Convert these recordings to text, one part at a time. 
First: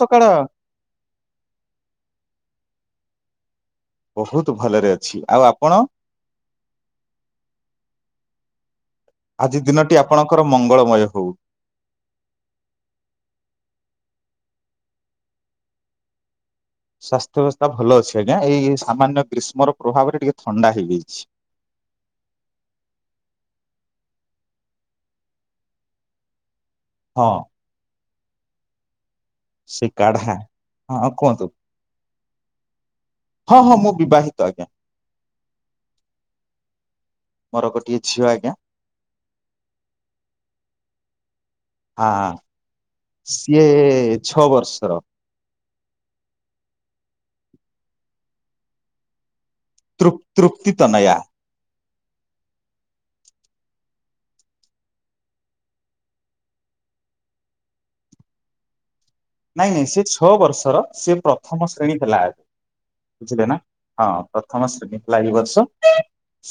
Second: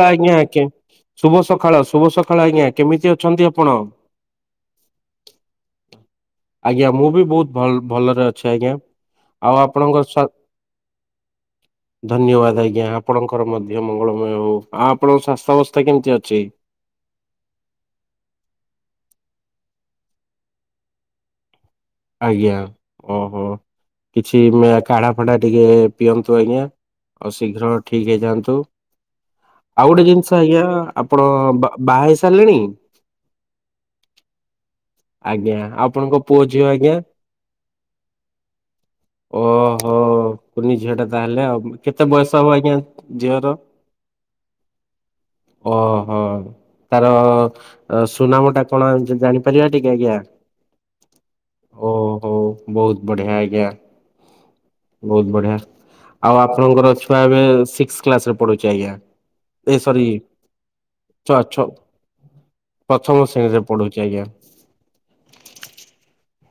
ସକାଳ ଆଜ୍ଞା ଆଜ୍ଞା ଶୁଭ ସକାଳ ଶୁଭ ସକା ଆଜ୍ଞା କେମିତି ଅଛନ୍ତି? ଆପଣ ବହୁତ ଭଲରେ ଅଛି ଆଉ ଆପଣ ଆଜ୍ଞା ମୁଁ ବି ବହୁତ ଭଲ୍ ଭଲରେ ଅଛି। ଆଚଛା ଆଜ୍ଞା। ଆଉ ଆଜି ଦିନଟି ଆପଣଙ୍କ ଆପଣଙ୍କର ମଙ୍ଗଳମୟ ହଉ। ଧନ୍ୟବାଦ ଆଜ୍ଞା ଆପଣଙ୍କର ମଧ୍ୟ ମଙ୍ଗଳ। ହଉ ଆଉ ଆପଣଙ୍କ ସ୍ୱାସ୍ଥ୍ୟ ଅବସ୍ଥା କେମିତି ଅଛି? ସ୍ୱାସ୍ଥ୍ୟ ଅବସ୍ଥା ଭଲ ଅଛି ଆଜ୍ଞା ଏଇ ସାମାନ୍ୟ ଗ୍ରୀଷ୍ମର ପ୍ରଭାବରେ ଟିକେ ଥଣ୍ଡା ହେଇଯାଇଛି। ଆଜ୍ଞା ଓହୋ କିଛି କାଢା ଫାଡା ଟିକେ ପିଅନ୍ତୁ ଆଜ୍ଞା। ହଁ ଆଉ ଶୀଘ୍ରଠିକ। ଠିକ ହେଇ ଯାଆନ୍ତୁ। ସେ ଆଉ ଗୋଟେ କାଢା ଜିନିଷ ଆଜ୍ଞା ହଁ ଆପଣ କୁହନ୍ତୁ ବାହ ବାହା ହେଇ ସାର୍ ଚାଲଣି। ହଁ ହଁ ମୁଁ ବିବାହିତ ଆଜ୍ଞା। ଆଜ୍ଞା ଆପଣଙ୍କ ପୁଅ ଝିଅ ଆଜ୍ଞା ମୋର ଗୋଟିଏ ଝିଅ ଆଜ୍ଞା ଓହୋ କୁନି ଝିଅ ଟା ତାହେଲେ ଆଉ କେତେ ହଁ। ବୟସ ହବ ଆଜ୍ଞା ଝିଅର? ସିଏ ଛଅ ବର୍ଷର ଓହୋ ତାର ସୁନାମ ଟା କଣ ଜାଣି ତୃପ ତୃକ୍ତିତନୟା। ଓହୋ ବହୁତ ବଢିଆ ଆଜ୍ଞା ବହୁତ ବଢିଆ। ଆଉ ଆପଣଙ୍କର ଛୁଆ ଏବେ ସିକ୍ସ କ୍ଲାସ୍ ରେ ପଢୁଛି ଆଜ୍ଞା? ନାଇଁ ଏ ନାଇଁ ସେ ସରି ଛଅ ବର୍ଷର ସେ ଛ ଛ ପ୍ରଥମ ଶ୍ରେଣୀ ଥିଲା। ପ୍ରଥମ ଆଜି ବୁଝିଲେ ନା ଶ୍ରେଣୀରେ ପଢୁଛି ଆଜ୍ଞା ହଁ ପ୍ରଥମ ଶ୍ରେଣୀ ହେଲା ଏଇ ବର୍ଷ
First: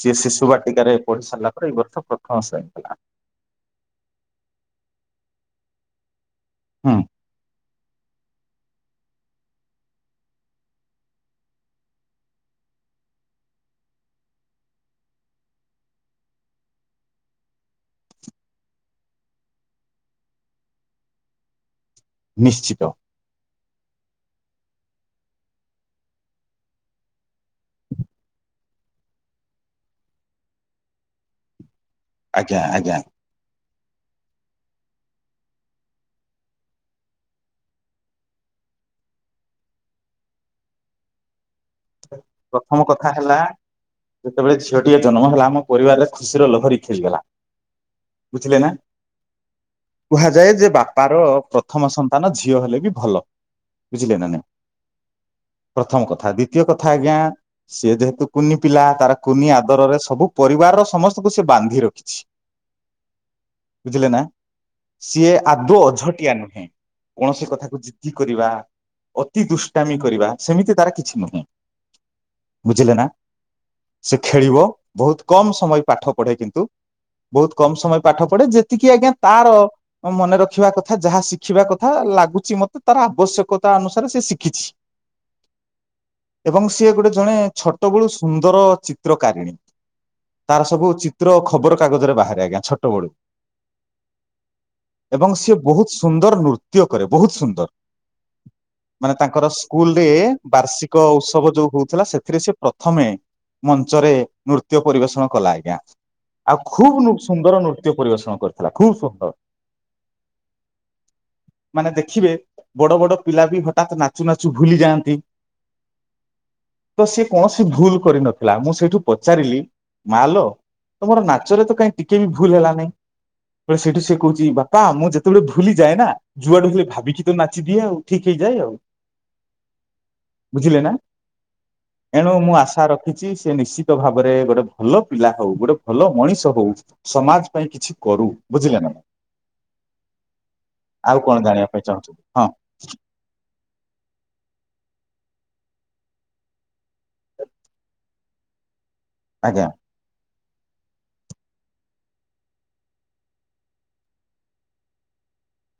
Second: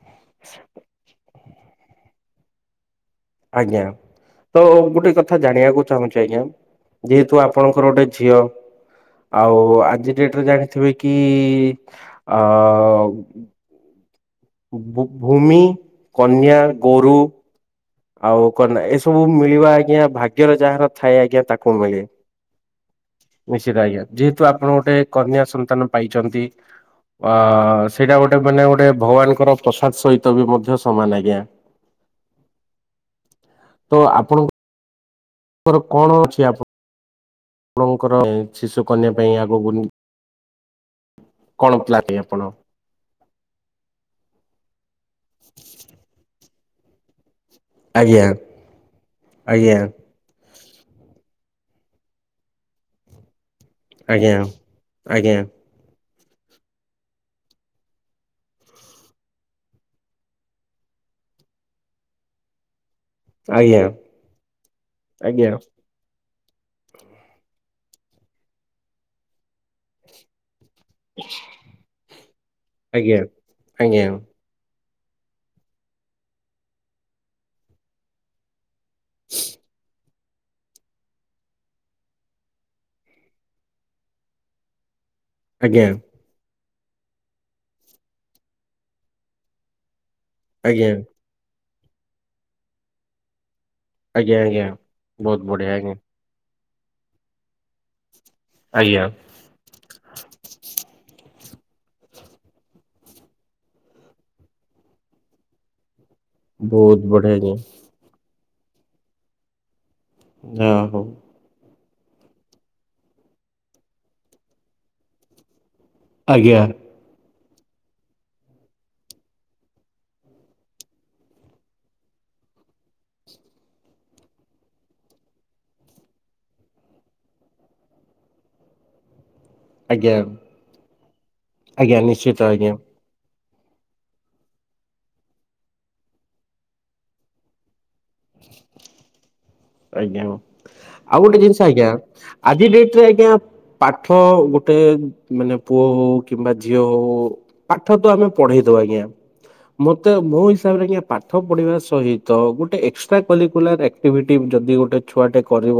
ସିଏ ଶିଶୁ ବାଟିକାରେ ପଢି ସାରିଲା ଏଇ ବର୍ଷ ପ୍ରଥମଶ୍ରେଣୀ ହେଲା। ଆଜ୍ଞା ତ ଗୋଟେ କଥା ଜାଣିବାକୁ ଚାହୁଁଛି ଆଜ୍ଞା ହୁଁ ଯେହେତୁ ଆପଣଙ୍କ ଙ୍କର ଗୋଟେ ଝିଅ ଆଉ ଆଜି ଡେଟରେ ଜାଣିଥିବେ କି ଅ ଭୂମି, କନ୍ୟା, ଗୋରୁ ଆଉ କନ୍ୟା ଏସବୁ ମିଳିବା ଆଜ୍ଞା ଭାଗ୍ୟର ଯାହାର ଥାଏ ଆଜ୍ଞା ତାକୁ ମିଳେ ନିଶ୍ଚିତ ନିଶ୍ଚିତ ଆଜ୍ଞା ଯେହେତୁ ଆପଣ ଗୋଟେ କନ୍ୟା ସନ୍ତାନ ପାଇଛନ୍ତି ଅ ସେଇଟା ଗୋଟେ ମାନେ ଗୋଟେ ଭଗବାନଙ୍କର ପ୍ରସାଦ ସହିତ ବି ମଧ୍ୟ ସମାନ ଆଜ୍ଞା। ଆଜ୍ଞା ଆଜ୍ଞା। ତ ଆପଣଙ୍କୁ ଆପଙ୍କର କଣ ଅଛି ଆପଣ ଆପଣଙ୍କର ଶିଶୁ କନ୍ୟା ପାଇଁ ଆଗକୁ? କଣ ପ୍ଲାନ ଆପଣ? ପ୍ରଥମ କଥା ହେଲା ଯେତେବେଳେ ଝିଅଟିଏ ଜନ୍ମ ହେଲା ଆମ ପରିବାରରେ ଖୁସି ର ଲହରି ଖେଳିଗଲା। ଆଜ୍ଞା ବୁଝିଲେ ନା ଆଜ୍ଞା କୁହାଯାଏ ଯେ ବାପାର ପ୍ରଥମ ସନ୍ତାନ ଝିଅ ହେଲେ ବି ଭଲ। ବୁଝିଲେ ନା ଆଜ୍ଞା ନାଇଁ ଆଜ୍ଞା। [unintelligible] ଦ୍ଵିତୀୟ କଥା ଆଜ୍ଞା ସେ ଯେହେତୁ କୁନି ପିଲା ତାର କୁନି ଆଦରରେ ସବୁ ପରିବାରର ସମସ୍ତଙ୍କୁ ସେ ବାନ୍ଧି ରଖିଛି। ଆଜ୍ଞା ବୁଝିଲେ ନା ସିଏ ଆଜ୍ଞା ଆଦୌ ଅଝଟିଆ ନୁ କୌଣସି କଥାକୁ ଜିଦ୍ଦି କରିବା ଅତି ଦୁଷ୍ଟାମି କରିବା ସେମିତି ତାର କିଛି ନୁହେଁ। ବୁଝିଲେ ନା ଆଜ୍ଞା ଆଜ୍ଞା ଆଜ୍ଞା ସେ ଖେଳିବ ବହୁତ କମ ସମୟ ପାଠ ପଢେ କିନ୍ତୁ ବହୁତ କମ ସମୟ ପାଠ ପଢେ ଯେ ଏତିକି ଆଜ୍ଞା ତାର ମନେ ରଖିବା କଥା ଯାହା ଶିଖିବା କଥା ଲାଗୁଛି ମତେ ତାର ଆବଶ୍ୟକତା ଅନୁସାରେ ସେ ଶିଖିଛି। ଆଜ୍ଞା। ଏବଂ ସିଏ ଗୋଟେ ଜଣେ ଛୋଟ ବେଳୁ ସୁନ୍ଦର ଚିତ୍ରକାରିଣୀ। ତାର ସବୁ ଆଜ୍ଞା ଚିତ୍ର ଖବର କାଗଜରେ ବାହାରେ ଆଜ୍ଞା ଛୋଟ ବେଳୁ। ଆଜ୍ଞା ଆଜ୍ଞା। ଏବଂ ସିଏ ବଢିଆ ବହୁତ ଆଜ୍ଞା ସୁନ୍ଦର ନୃ ତ୍ୟ କରେ ବହୁତ ସୁନ୍ଦର। ଆଜ୍ଞା ମାନେ ତାଙ୍କର ସ୍କୁଲ ରେ ବାର୍ଷିକ ଉତ୍ସବ ଯୋଉ ହଉଥିଲା ସେଥିରେ ସେ ପ୍ରଥମେ ମଞ୍ଚରେ ନୃତ୍ୟ ପରିବେଷଣ କଲା ଆଜ୍ଞା। ଆଉ ବହୁତ ଖୁବ ବଢିଆ ଆଜ୍ଞା ସୁନ୍ଦର ନୃତ୍ୟ ପରିବେଷଣ କରିଛି। [unintelligible] ଆ ହୋ। ମାନେ ଦେଖିବେ ବଡ ବଡ ପିଲା ବି ହଠାତ ନାଚୁ ନାଚୁ ଭୁଲି ଯାଆନ୍ତି। ଆଜ୍ଞା। ତ ସିଏ କୌଣସି ଭୁଲ କରିନଥିଲା ମୁଁ ସେଇଠୁ ପଚାରିଲି ମା ଲୋ ତମର ନାଚରେ ତ କାହିଁ ଟିକେ ବି ଭୁଲ ହେଲାନାହିଁ ସେଇଠୁ ସେ କହୁଛି ବାପା ମୁଁ ଯେତେବେଳେ ଭୁଲି ଯାଏ ନା ଯୁଆଡେ ହେଲେ ଭାବିକି ତ ନାଚି ଦିଏ ଆଉ ଠିକ ହେଇଯାଏ ଆଉ। ଆଜ୍ଞା ବୁଝିଲେ ନା ଆଜ୍ଞା ଏଣୁ ନିଶ୍ଚିତ ମୁଁ ଆଜ୍ଞା ଆଶା ରଖିଛି। ସେ ନିଶ୍ଚିତ ଭାବରେ ଗୋଟେ ଭଲ ପିଲା ହଉ ଗୋଟେ ଭଲ ମଣିଷ ହଉ ସମାଜ ପାଇଁ କିଛି। କରୁ ବୁଝିଲେ ନା। ଆଜ୍ଞା ଆଉ କଣ ଗୋଟେ ଜିନିଷ ଜାଣିବା ପାଇଁ ଆଜ୍ଞା ଚାହୁଁଛନ୍ତି ହଁ ଆଜି ଡେଟରେ ଆଜ୍ଞା ପାଠ ଗୋ। [inaudible] ମାନେ ପୁଅ ହଉ କିମ୍ବା ଝିଅ ହଉ ପାଠ ତ ଆମେ ପଢେଇଦବା ଆଜ୍ଞା। ଆଜ୍ଞା। ମତେ ମୋ। [inaudible] ପାଠ ପଢ଼ିବା ସହିତ ଗୋଟେ ଏକ୍ସଟ୍ରା କରିକୁଲାର ଆକ୍ଟିଭିଟି। ଯଦି ଗୋଟେ ଛୁଆଟେ କରିବ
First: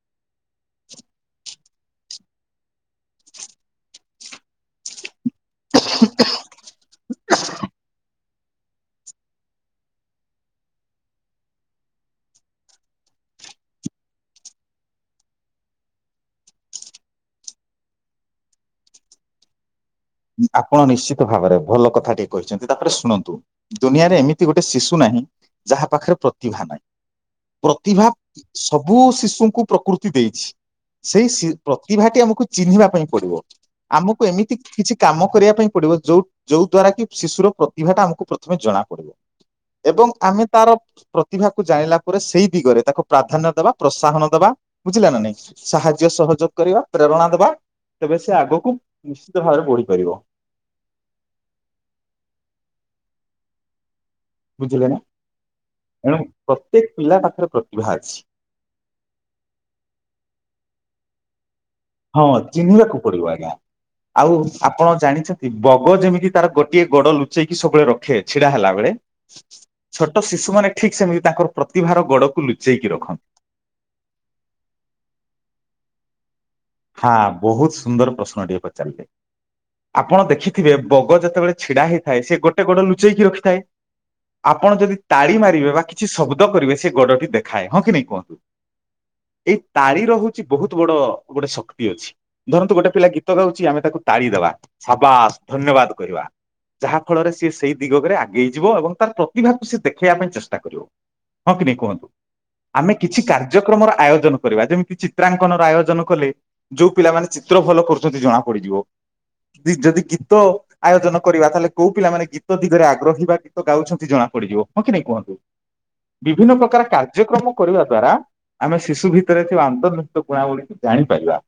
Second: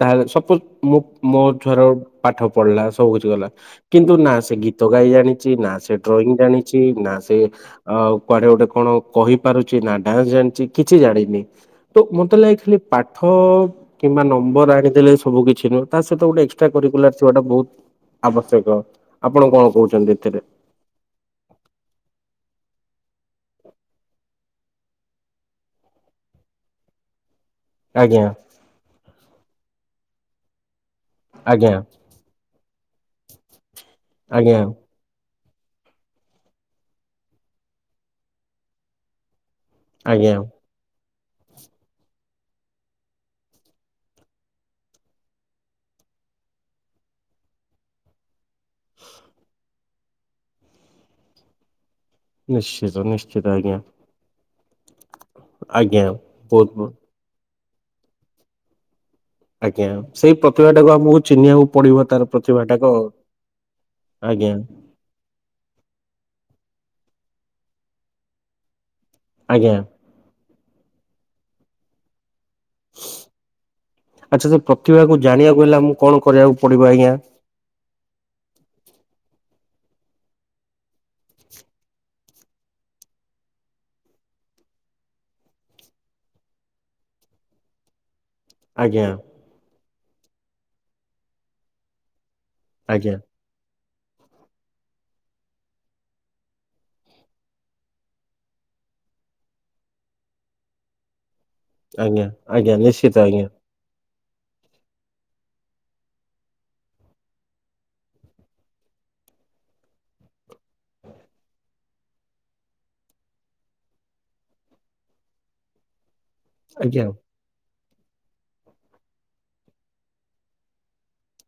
ତାହେଲେ ସପୋଜ ମୁଁ ମୋ ଛୁଆର ପାଠ ପଢିଲା ସବୁ କିଛି କଲା କିନ୍ତୁ ନା ସେ ଗୀତ ଗାଇ ଜାଣି। ନା ସେ ଡ୍ରଇଂ ଜାଣିଛି ନା ସେ ଅ। କୁଆଡେ ଗୋଟେ କଣ କହିପାରୁଛି ନା ଡାନ୍ସ ଜାଣିଛି କିଛି ଜାଣିନି ତ ମତେ ଲା। ପାଠ କିମ୍ବା ନମ୍ବର ଆଣିଦେଲେ ସବୁ କିଛି ନୁହଁ ତା ସହିତ ଗୋଟେ ଏକ୍ସଟ୍ରା କରକୁଲାର ଥିବାଟା ବହୁତ ଆବଶ୍ୟକ ଆପଣ କଣ କହୁ। ଆପଣ ନିଶ୍ଚିତ ଭାବରେ ଭଲ କଥା ଟିକେ କହିଛନ୍ତି ତାପରେ ଶୁଣନ୍ତୁ ଦୁନିଆରେ ଏମିତି ଗୋଟେ ଶିଶୁ ନାହିଁ ଯାହା ପାଖରେ ପ୍ରତିଭା ନାହିଁ ପ୍ରତିଭା ଆଜ୍ଞା ସବୁ ଶିଶୁଙ୍କୁ ପ୍ରକୃତି ଦେଇଛି ସେଇ ସି‌ ଆଜ୍ଞା ପ୍ରତିଭା ଟି ଆମକୁ ଚିହ୍ନିବା ପାଇଁ ପଡିବ ଆମକୁ ଏମିତି ଆଜ୍ଞା କିଛି କାମ କରିବା ପାଇଁ ପଡିବ ଯୋ ଯୋଉ ଦ୍ଵାରା କି ଶିଶୁର ପ୍ରତିଭା ଟା ଆମକୁ ପ୍ରଥମେ ଜଣା ପଡିବ ଏବଂ ଆଜ୍ଞା। ଆମେ ତାର ପ୍ର ପ୍ରତିଭାକୁ ଜାଣିଲା ପରେ ସେଇ ଦିଗରେ ତାକୁ ପ୍ରାଧାନ୍ୟ ଦେବା ପ୍ରୋତ୍ସାହନ ଦେବା ବୁଝିଲା ନା ନାଇଁ ସାହାଯ୍ୟ ସହଯୋଗ କରିବା ପ୍ରେରଣା ଦେବା ତେବେ ସେ ଆଗକୁ ନିଶ୍ଚିତ ଭାବରେ ବଢି ପାରିବ ନିଶ୍ଚିତ ନିଶ୍ଚିତ ଆଜ୍ଞା ବୁଝିଲେ ନା ଆଜ୍ଞା ଏଣୁ ବହୁତ ପ୍ରତ୍ୟେକ ବହୁତ ପିଲା ପାଖରେ ପ୍ର ଭା ଅଛି ଆଜ୍ଞା ସେଇ ପ୍ରତିଭା ଟାକୁ ଆମକୁ ଚିହ୍ନିବାକୁ ପଡିବ ତାର ହଁ ପ୍ରତିଭା ଟାକୁ ଚିହ୍ନିବାକୁ ପଡିବ ଆଜ୍ଞା ଆଉ ଆଜ୍ଞା ଆପଣ ଜାଣିଛନ୍ତି ବଗ ଯେମିତି ତାର ଗୋଟିଏ ଗୋଡ ଲୁଚେଇକି ସବୁବେଳେ ରଖେ ଛିଡା ହେଲା ବେଳେ ଆଜ୍ଞା ଛୋଟ ଶିଶୁ ମାନେ ଠିକ୍ ସେମିତି ତାଙ୍କର ପ୍ରତିଭାର ଗୋଡକୁ ଲୁଚି ଆଚ୍ଛା ସେ ପ୍ରତିଭାକୁ ଜାଣିବାକୁ ହେଲା ମୁଁ କଣ କରିବାକୁ, ପଡିବ ଆଜ୍ଞା ହା ବହୁତ ସୁନ୍ଦର ପ୍ରଶ୍ନ ଟିଏ ପଚାରିଲେ? ଆପଣ ଦେଖିଥିବେ ବଗ ଯେତେବେଳେ ଛିଡା ହେଇଥାଏ ସେ ଗୋଟେ ଗୋଡ ଲୁଚେଇକି ରଖିଥାଏ ଆପଣ ଯଦି ତାଳି ମାରିବେ ବା କିଛି ଶବ୍ଦ କରିବେ ସେ ଗୋଡଟି ଦେଖାଏ ହଁ କି ନାଇଁ କୁହନ୍ତୁ। ଆଜ୍ଞା ଏଇ ତାଳି, ଓଟ ହଉଛି ବହୁତ ବଡ। ଗୋଟେ ଶକ୍ତି ଅଛି। ଧରନ୍ତୁ ଗୋଟେ ପିଲା ଆଜ୍ଞା ଗୀତ ଗାଉଛି ଆମେ ତାକୁ ତାଳିଦବା ସାବାସ ଧନ୍ୟବାଦ କହିବା ଯାହା ଫଳରେ ସିଏ ସେଇ ଦିଗରେ ଆଗେଇ ଯିବ ଏବଂ ତାର ପ୍ରତିଭାକୁ ସି ଦେଖେଇବା ପାଇଁ ଚେଷ୍ଟା କରିବ। ହଁ କି ନାହିଁ କୁହନ୍ତୁ ଆଜ୍ଞା ଆଜ୍ଞା ଆମେ ନିଶ୍ଚିତ କିଛି ଆଜ୍ଞା କାର୍ଯ୍ୟକ୍ରମର ଆୟୋ ଆୟୋଜନ କରିବା ଯେମିତି ଚିତ୍ରାଙ୍କନର ଆୟୋଜନ କଲେ ଯୋଉ ପିଲାମାନୋନ ଚିତ୍ର ଭଲ କରୁଛନ୍ତି ଜଣା ପଡିଯିବ ଯଦି ଗୀତ ଆୟୋଜନ କରିବା ତାହେଲେ କୋଉ ପିଲାମାନେ ଗୀତ ଦିଗରେ ଆଗ୍ରହୀ ବା ଗୀତ ଗାଉଛନ୍ତି ଜଣା ପଡିଯିବ ହଁ କି ନାଇଁ କୁହନ୍ତୁ। ବିଭିନ୍ନ ପ୍ରକାର ଆଜ୍ଞା କାର୍ଯ୍ୟକ୍ରମ କରିବା। ଦ୍ଵାରା ଆମେ ଶିଶୁ ଭିତରେ ଥିବା ଅନ୍ତର୍ଭୁକ୍ତ କୁଣା ଗୁିଡିକୁ ଜାଣିପାରିବା।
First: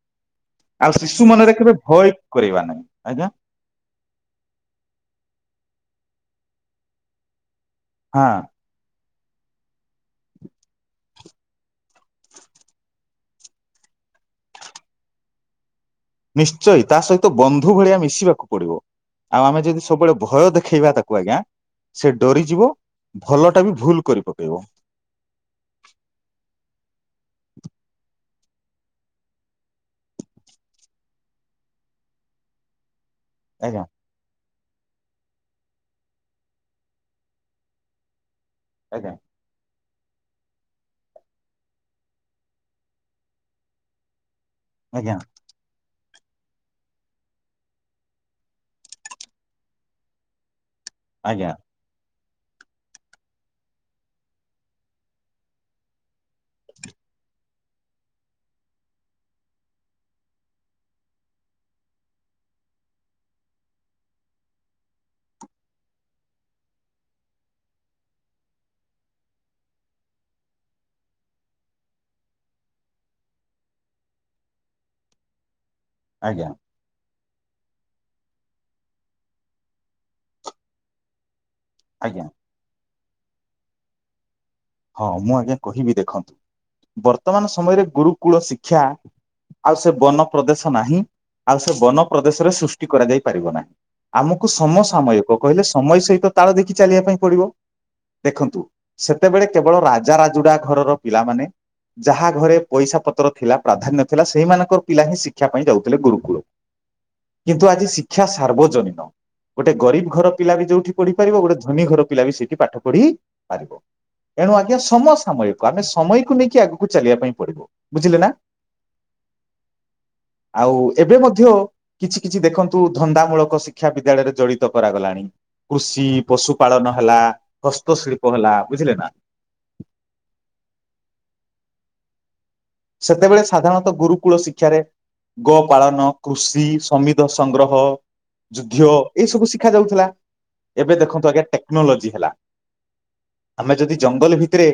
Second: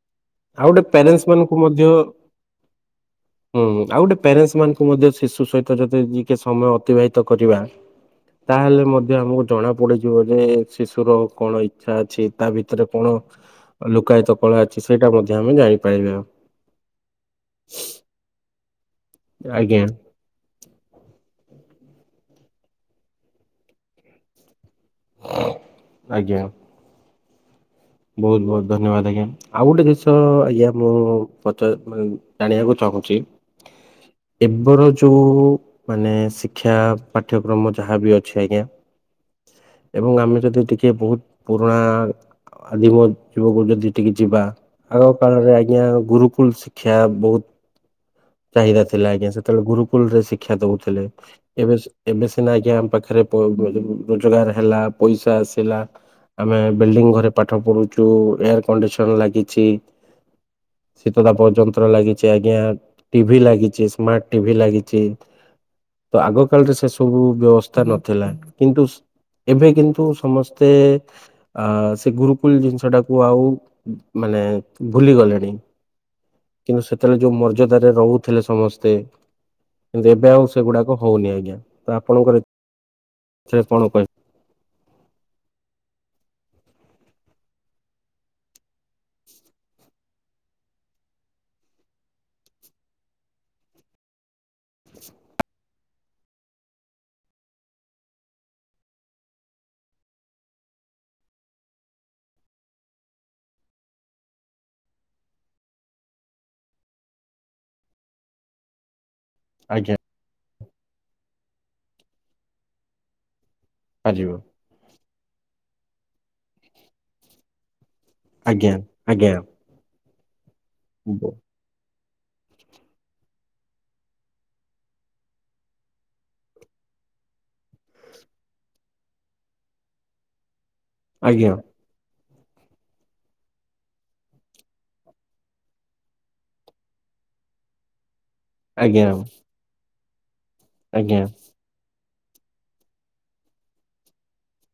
ଆଉ ଗୋଟେ ଶିଶୁ ପ୍ୟାରେଣ୍ଟସ୍ ମନରେ ମାନଙ୍କୁ କେବେ ମଧ୍ୟ ହଁ ଭୟ କରେଇବା ନାହିଁ ଆଜ୍ଞା ଆଉ ଗୋଟେ ପ୍ୟାରେଣ୍ଟସ୍ ମାନଙ୍କୁ ମଧ୍ୟ ଶିଶୁ ସହିତ ଯଦି ଟିକେ ସମୟ ଅତିବାହିତ କରିବା। ହଁ ତାହେଲେ ମ ଆମକୁ ଜଣା ପଡିଯିବ ଯେ ଶିଶୁର କଣ ଆଶା ଅଛି ତା ଭିତରେ କଣ ଲୁକାୟତ କଳା ଅଛି? ସେଇଟା ମଧ୍ୟ ଆମ ଜାଣି ନିଶ୍ଚୟ ତା ସହିତ ବନ୍ଧୁ ଭଳିଆ ମିଶିବାକୁ ପଡିବ। ଆଉ ଆମେ ଯଦି ଆଜ୍ଞା ସବୁବେଳେ ଭୟ ଦେଖେଇବା ତାକୁ ଆଜ୍ଞା ସେ ଡରିଯିବ ଭଲ ଟା ବି ଭୁଲ କରି ପକେଇବ। ଆଜ୍ଞା ବହୁତ ବହୁତ ଧନ୍ୟବାଦ ଆଜ୍ଞା ଆଉ ଗୋଟେ ଜିନଷ ଆଜ୍ଞା ମୁଁ ପଚାରି ଜାଣିବାକୁ ଚାହୁଁଛି। ଆଜ୍ଞା। ଏବର ଯୋଉ ମାନେ ଶିକ୍ଷା ପାଠ୍ୟକ୍ରମ ଯାହାବି ଅଛି। ଛି ଆଜ୍ଞା। ଆଜ୍ଞା ଏବଂ ଆମେ ଯଦି ଟିକିଏ ବହୁତ ପୁରୁଣା ଆଦି ମୋ ଯୁବକୁ ଯଦି ଟିକେ ଯିବା। ଆଗ ଆଜ୍ଞା କାଳରେ ଆଜ୍ଞା। ଗୁରୁକୁଲ ଶିକ୍ଷା ବହୁତ ଚାହିଦା ଥିଲା ଆଜ୍ଞା ସେତେବେଳେ ଗୁରୁକୁଲ ରେ ଶିକ୍ଷା ଦଉ ଥିଲେ ଆଜ୍ଞା ଏବେ ଏବେ ସିନା ଆଜ୍ଞା ଆମ ପାଖରେ ପ୍ ରୋଜଗାର ହେଲା ପଇସା ଆସିଲା ଆମେ ବିଲଡିଙ୍ଗ ଘରେ ପାଠ ପଢୁଛୁ ଏୟାର କଣ୍ଡିସନ ଲାଗିଛି ଶୀତ ତାପ ଯନ୍ତ୍ର ଲାଗିଛି ଆଜ୍ଞା ଟିଭି ଲାଗିଛି ସ୍ମାର୍ଟ ଟିଭି ଲାଗିଛି ତ ଆଗ କାଳରେ ସେ ସବୁ ବ୍ୟବସ୍ଥା ନଥିଲା କିନ୍ତୁ ଏବେ କିନ୍ତୁ ସମସ୍ତେ ଆ ସେ ଗୁରୁକୂଳ ଜିନିଷଟାକୁ ଆଉ ମାନେ ଭୁଲି ଗଲେଣି। ଆଜ୍ଞା କିନ୍ତୁ ସେତେବେଳେ ଯୋଉ ମର୍ଯ୍ୟାଦାରେ ରହୁଥିଲେ ସମସ୍ତେ କିନ୍ତୁ ଏବେ ଆଉ ସେଗୁଡାକ ହଉନି ଆଜ୍ଞା। ତ ଆଜ୍ଞା ଆପଣଙ୍କର ସେ କଣ କହିଲେ? ହଁ ମୁଁ ଆଜ୍ଞା କହିବି ଦେଖନ୍ତୁ ବର୍ତ୍ତମାନ ସମୟରେ ଗୁରୁକୁଳ ଶିକ୍ଷା ଆଉ ସେ ବନ ପ୍ରଦେଶ ନାହିଁ ଆଉ ସେ ବନ ପ୍ରଦେଶରେ ସୃଷ୍ଟି କରାଯାଇ ପାରିବ ନାହିଁ ଆମକୁ ସମସାମୟିକ କହିଲେ ସମୟ ସହିତ ତାଳ ଦେଖି ଚାଲିବା ପାଇଁ ପଡିବ ଦେଖନ୍ତୁ ସେତେବେଳେ କେବଳ ରାଜା ରାଜୁଡା ଘରର ପିଲାମାନୋନ ଯାହା ଘରେ ପଇସା ପତ୍ର ଥିଲା ପ୍ରାଧାନ୍ୟ ଥିଲା ସେଇମାନଙ୍କର ପିଲା ହିଁ ଶିକ୍ଷା ପାଇଁ ଯାଉଥିଲେ ଗୁରୁକୁଳ। କିନ୍ତୁ ଆଜି ଶିକ୍ଷା ସାର୍ବଜନୀନ। ଗୋଟେ ଆଜ୍ଞା ଗରିବ ଘର ପିଲା ବି ଯୋଉଠି ପଢିପାରିବ ଗୋଟେ ଧନୀ ଘର ପିଲା ବି ସେଇଠି ପାଠ ପଢି ପାରିିବ। ପାରିବ ଏଣୁ ଆଜ୍ଞା ସମସାମୟିକ। ଆମେ ସମୟକୁ ନେଇକି ଆଗକୁ ଚାଲିବା ପାଇଁ ପଡିବ। ବୁଝିଲେ ନା। ଆଜ୍ଞା ଆଜ୍ଞା। ଆଉ ଏବେ ମଧ୍ୟ କିଛି କିଛି ଦେଖନ୍ତୁ ଧନ୍ଦାମୂଳକ ଶିକ୍ଷା ବିଦ୍ୟାଳୟରେ ଜଡିତ କରାଗଲାଣି, କୃଷି ପଶୁପାଳନ ହେଲା ହସ୍ତଶିଳ୍ପ ହେଲା ବୁଝିଲେ ନା। ଆଜ୍ଞା। ସେତେବେଳେ ସାଧାରଣତଃ ଗୁରୁକୁଳ ଶିକ୍ଷାରେ ଗୋ ପାଳନ କୃଷି ସମିଧ ସଂଗ୍ରହ ଯୁଦ୍ଧ ଆଜ୍ଞା ଏଇ ସବୁ ଶିଖା ଯାଉଥିଲା। ଏବେ ଦେଖନ୍ତୁ ଆଜ୍ଞା ଟେକ୍ନୋଲୋଜି। ହେଲା ଆମେ ଯଦି ଜଙ୍ଗଲ ଭିତରେ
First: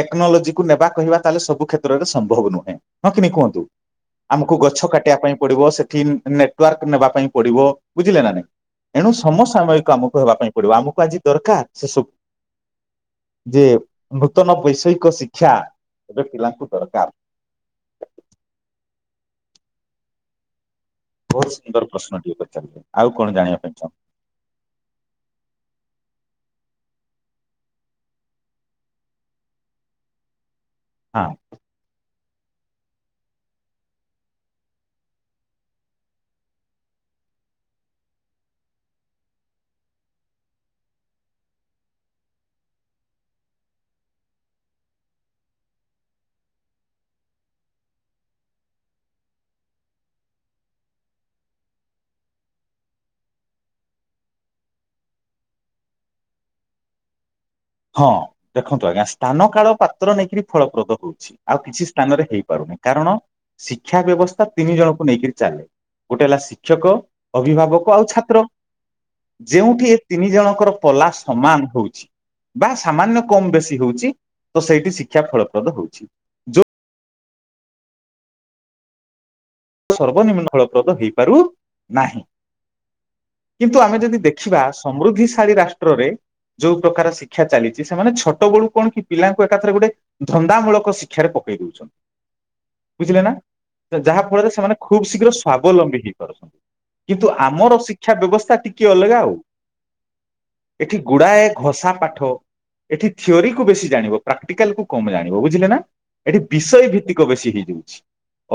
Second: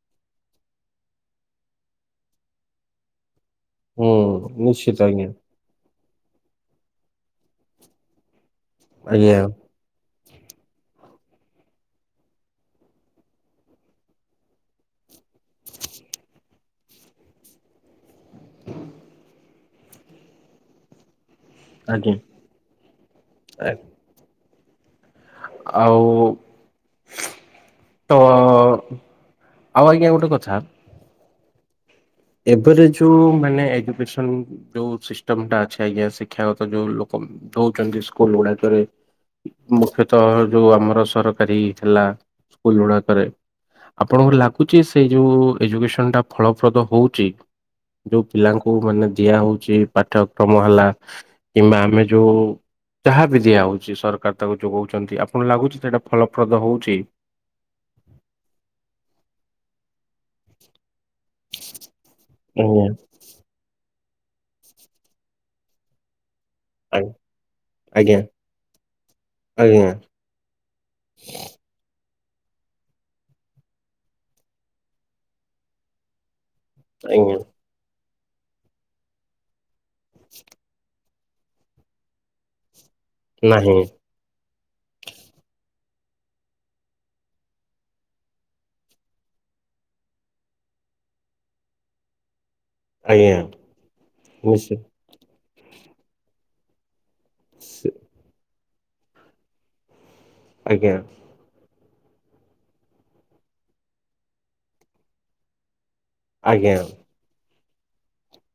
ଟେକ୍ନୋଲୋଜିକୁୁ ନେବା କହିବା ତାହେଲେ ସବୁ କ୍ଷେତ୍ରରେ ସ ସମ୍ଭବ ନୁହେଁ ହଁ ନା କୁହନ୍ତୁ। ହୁଁ ଆମକୁ ଗଛ ନିଶ୍ଚିତ କାଟିବା ଆଜ୍ଞା ପାଇଁ ପଡିବ ସେ ଟିମ୍ ନେଟୱାର୍କ ନେବା ପାଇଁ ପଡିବ ବୁଝିଲେ ନା ନାଇଁ। ଏଣୁ ଆଜ୍ଞା ସମସାମୟିକ ଆମ ହେବା ପାଇଁ ପଡିବ ଆମକୁ ଆଜି ଦରକାର ସେସୁ ଯେ ନୂତନ ବୈଷୟିକ ଶିକ୍ଷା ଏବେ ପିଲାଙ୍କୁ ଦରକାର। ବହୁତ ସୁନ୍ଦର ଆଜ୍ଞା ପ୍ରଶ୍ନ ଟିଏ ପଚାରିଲେ ଆଉ କଣ ଜାଣିବା ପାଇଁ ଚାହୁଁ? ଆଉ ତ ଆଉ ଆଜ୍ଞା ଗୋଟେ କଥା ହଁ। ଏବେ ତ ଯୋଉ ମାନେ ଏଜୁକେସଏନ୍ ଯୋଉ ସିଷ୍ଟମଟା ଅଛି ଆଜ୍ଞା ଶିକ୍ଷାଗତ ଯୋଉ ଲୋକ ଦଉଛନ୍ତି ସ୍କୁଲ ଗୁଡାକରେ ମୁଖ୍ୟତଃ ଯୋଉ ଆମର ସରକାରୀ ଥିଲା ସ୍କୁଲ ଗୁଡାକରେ ଆପଣଙ୍କୁ ଲାଗୁଛି ସେଇ ଯୋଉ ଏଜୁକେସଏନ୍ ଟା ଫଳପ୍ରଦ ହଉ ଛି ଯୋଉ ପିଲାଙ୍କୁ ମାନେ ଦିଆ ହଉଛି ପାଠ୍ୟକ୍ରମ ହେଲା କିମ୍ବା ଆମେ ଯୋଉ ଯାହାବି ଦିଆ ହଉଛି ସରକାର ତାକୁ ଯୋଗଉଛନ୍ତି ଆପଣ ଲାଗୁଛି ସେଇଟା ଫଳପ୍ରଦ ହଉଛି? ହଁ ଦେଖନ୍ତୁ ଆଜ୍ଞା ସ୍ଥାନ କାଳ ପାତ୍ର ନେଇକିରି ଫଳପ୍ରଦ ହଉଛି। ଆଉ କିଛି ସ୍ଥାନରେ ହେଇପାରୁନି ଆଜ୍ଞା କାରଣ ଶି ଶିକ୍ଷା ବ୍ୟବସ୍ଥା ତିନି ଜଣଙ୍କୁ ନେଇକରି ଚାଲେ ଗୋଟେ ହେଲା ଶି ଶିକ୍ଷକ ଅଭିଭାବକ ଆଉ ଆଜ୍ଞା ଛାତ୍ର ଆଜ୍ଞା ଆଜ୍ଞା ଯେଉଠି ଏ ତିନି ଜଣଙ୍କର ପଲା ସମାନ ହଉଛି ବା ସାମାନ୍ୟ କମ୍ ବେଶୀ ହଉଛି ତ ସେଇଠି ଶିକ୍ଷା ଫଳପ୍ରଦ ହଉଛି ଯଉ ଏଇ ଭଳିଆ। ସର୍ବନିମ୍ନ ଫଳପ୍ରଦ ହେଇ କରୁ ନାହିଁ। ନାହିଁ କିନ୍ତୁ ଆମେ ଯଦି ଦେଖିବା ସମୃଦ୍ଧିଶାଳୀ ରାଷ୍ଟ୍ର ରେ ଯୋଉ ପ୍ରକାର ଶିକ୍ଷା ଚାଲିଛି ସେମାନେ ଛୋଟ ବେଳୁ କଣ କି ପିଲାଙ୍କୁ ଏକାଥରେ ଗୋଟେ ଧନ୍ଦାମୂଳକ ଶିକ୍ଷାାରେ ପକେଇ ଦଉଛନ୍ତି। ବୁଝିଲେ ନା ଆଜ୍ଞା ତ ଯାହା ଫଳରେ ସେମାନେ ଖୁବ୍ ଶୀଘ୍ର ସ୍କ ସ୍ବାବଲମ୍ବୀ ହେଇପାରୁଛନ୍ତି। କିନ୍ତୁ ଆମର ନିଶ୍ଚୟ ଶିକ୍ଷା ବ୍ୟବସ୍ଥା ଟି ଟିକେ ଅଲଗା ଆଉ। ଆଜ୍ଞା ଏଠି ଗୁଡାଏ ଘଷା ପାଠ ଏଠି ଥିଓରୀ କୁ ବେଶୀ ଜାଣିବ ପ୍ରାକ୍ଟିକାଲ୍ କୁ କମ ଜାଣିବ ବୁଝିଲେ ନା। ଏଠି ଆଜ୍ଞା ବିଷୟ ଭିତ୍ତିକ ବେଶୀ ହେଇ ହେଉଛି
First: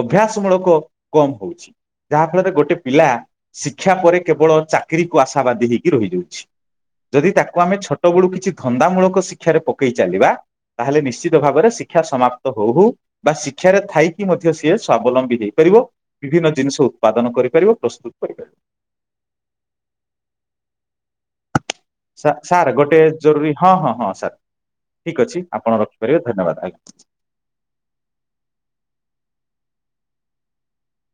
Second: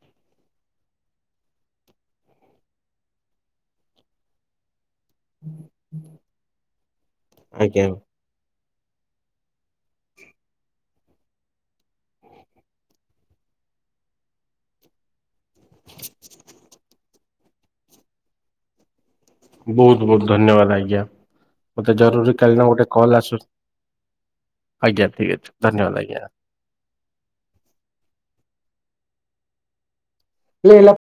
ଅଭ୍ୟାସ ମୂଳକ କମ୍ ହଉଛି ଯାହାଫଳରେ ଗୋଟେ ପିଲା ଶିକ୍ଷା ପରେ କେବଳ ଚା ଚାକିରିକୁ ଆଶାବାଦୀ ହେଇକି ରହିଯାଉଛି ଯଦି ତାକୁ ଆମେ ଆଜ୍ଞା ଛୋଟ ବେଳୁ କିଛି ଧନ୍ଦାମୂଳକ ଶିକ୍ଷାରେ ପକେଇ ଚାଲିବା ତାହେଲେ ନିଶ୍ଚିତ ଭାବରେ ଶିକ୍ଷା ସମାପ୍ତ ହଉ ହଉ ବା ଶିକ୍ଷାରେ ଥାଇକି ମଧ୍ୟ ସିଏ ସ୍ଵାବଲମ୍ବୀ ହେଇପାରିବ। ବିଭିନ୍ନ ଜିନିଷ ଉତ୍ପାଦନ କରିପାରିବ ପ୍ରସ୍ତୁତ କରିପାରିବ। ବହୁତ ବହୁତ ଧନ୍ୟବାଦ ଆଜ୍ଞା। ମତେ ଜରୁରୀ କାଳୀନ ସା-ସାର୍ ଗୋଟେ କଲ୍ ଆସୁ ଜରୁରୀ ହଁ ହଁ ହଁ ସାର୍ ଆଜ୍ଞା ଠିକ ଅଛି ଆପଣ ଧନ୍ୟବାଦ ଆଜ୍ଞା। ରଖିପାରିବେ ଧନ୍ୟବାଦ ଆଜ୍ଞା ଲିଲ।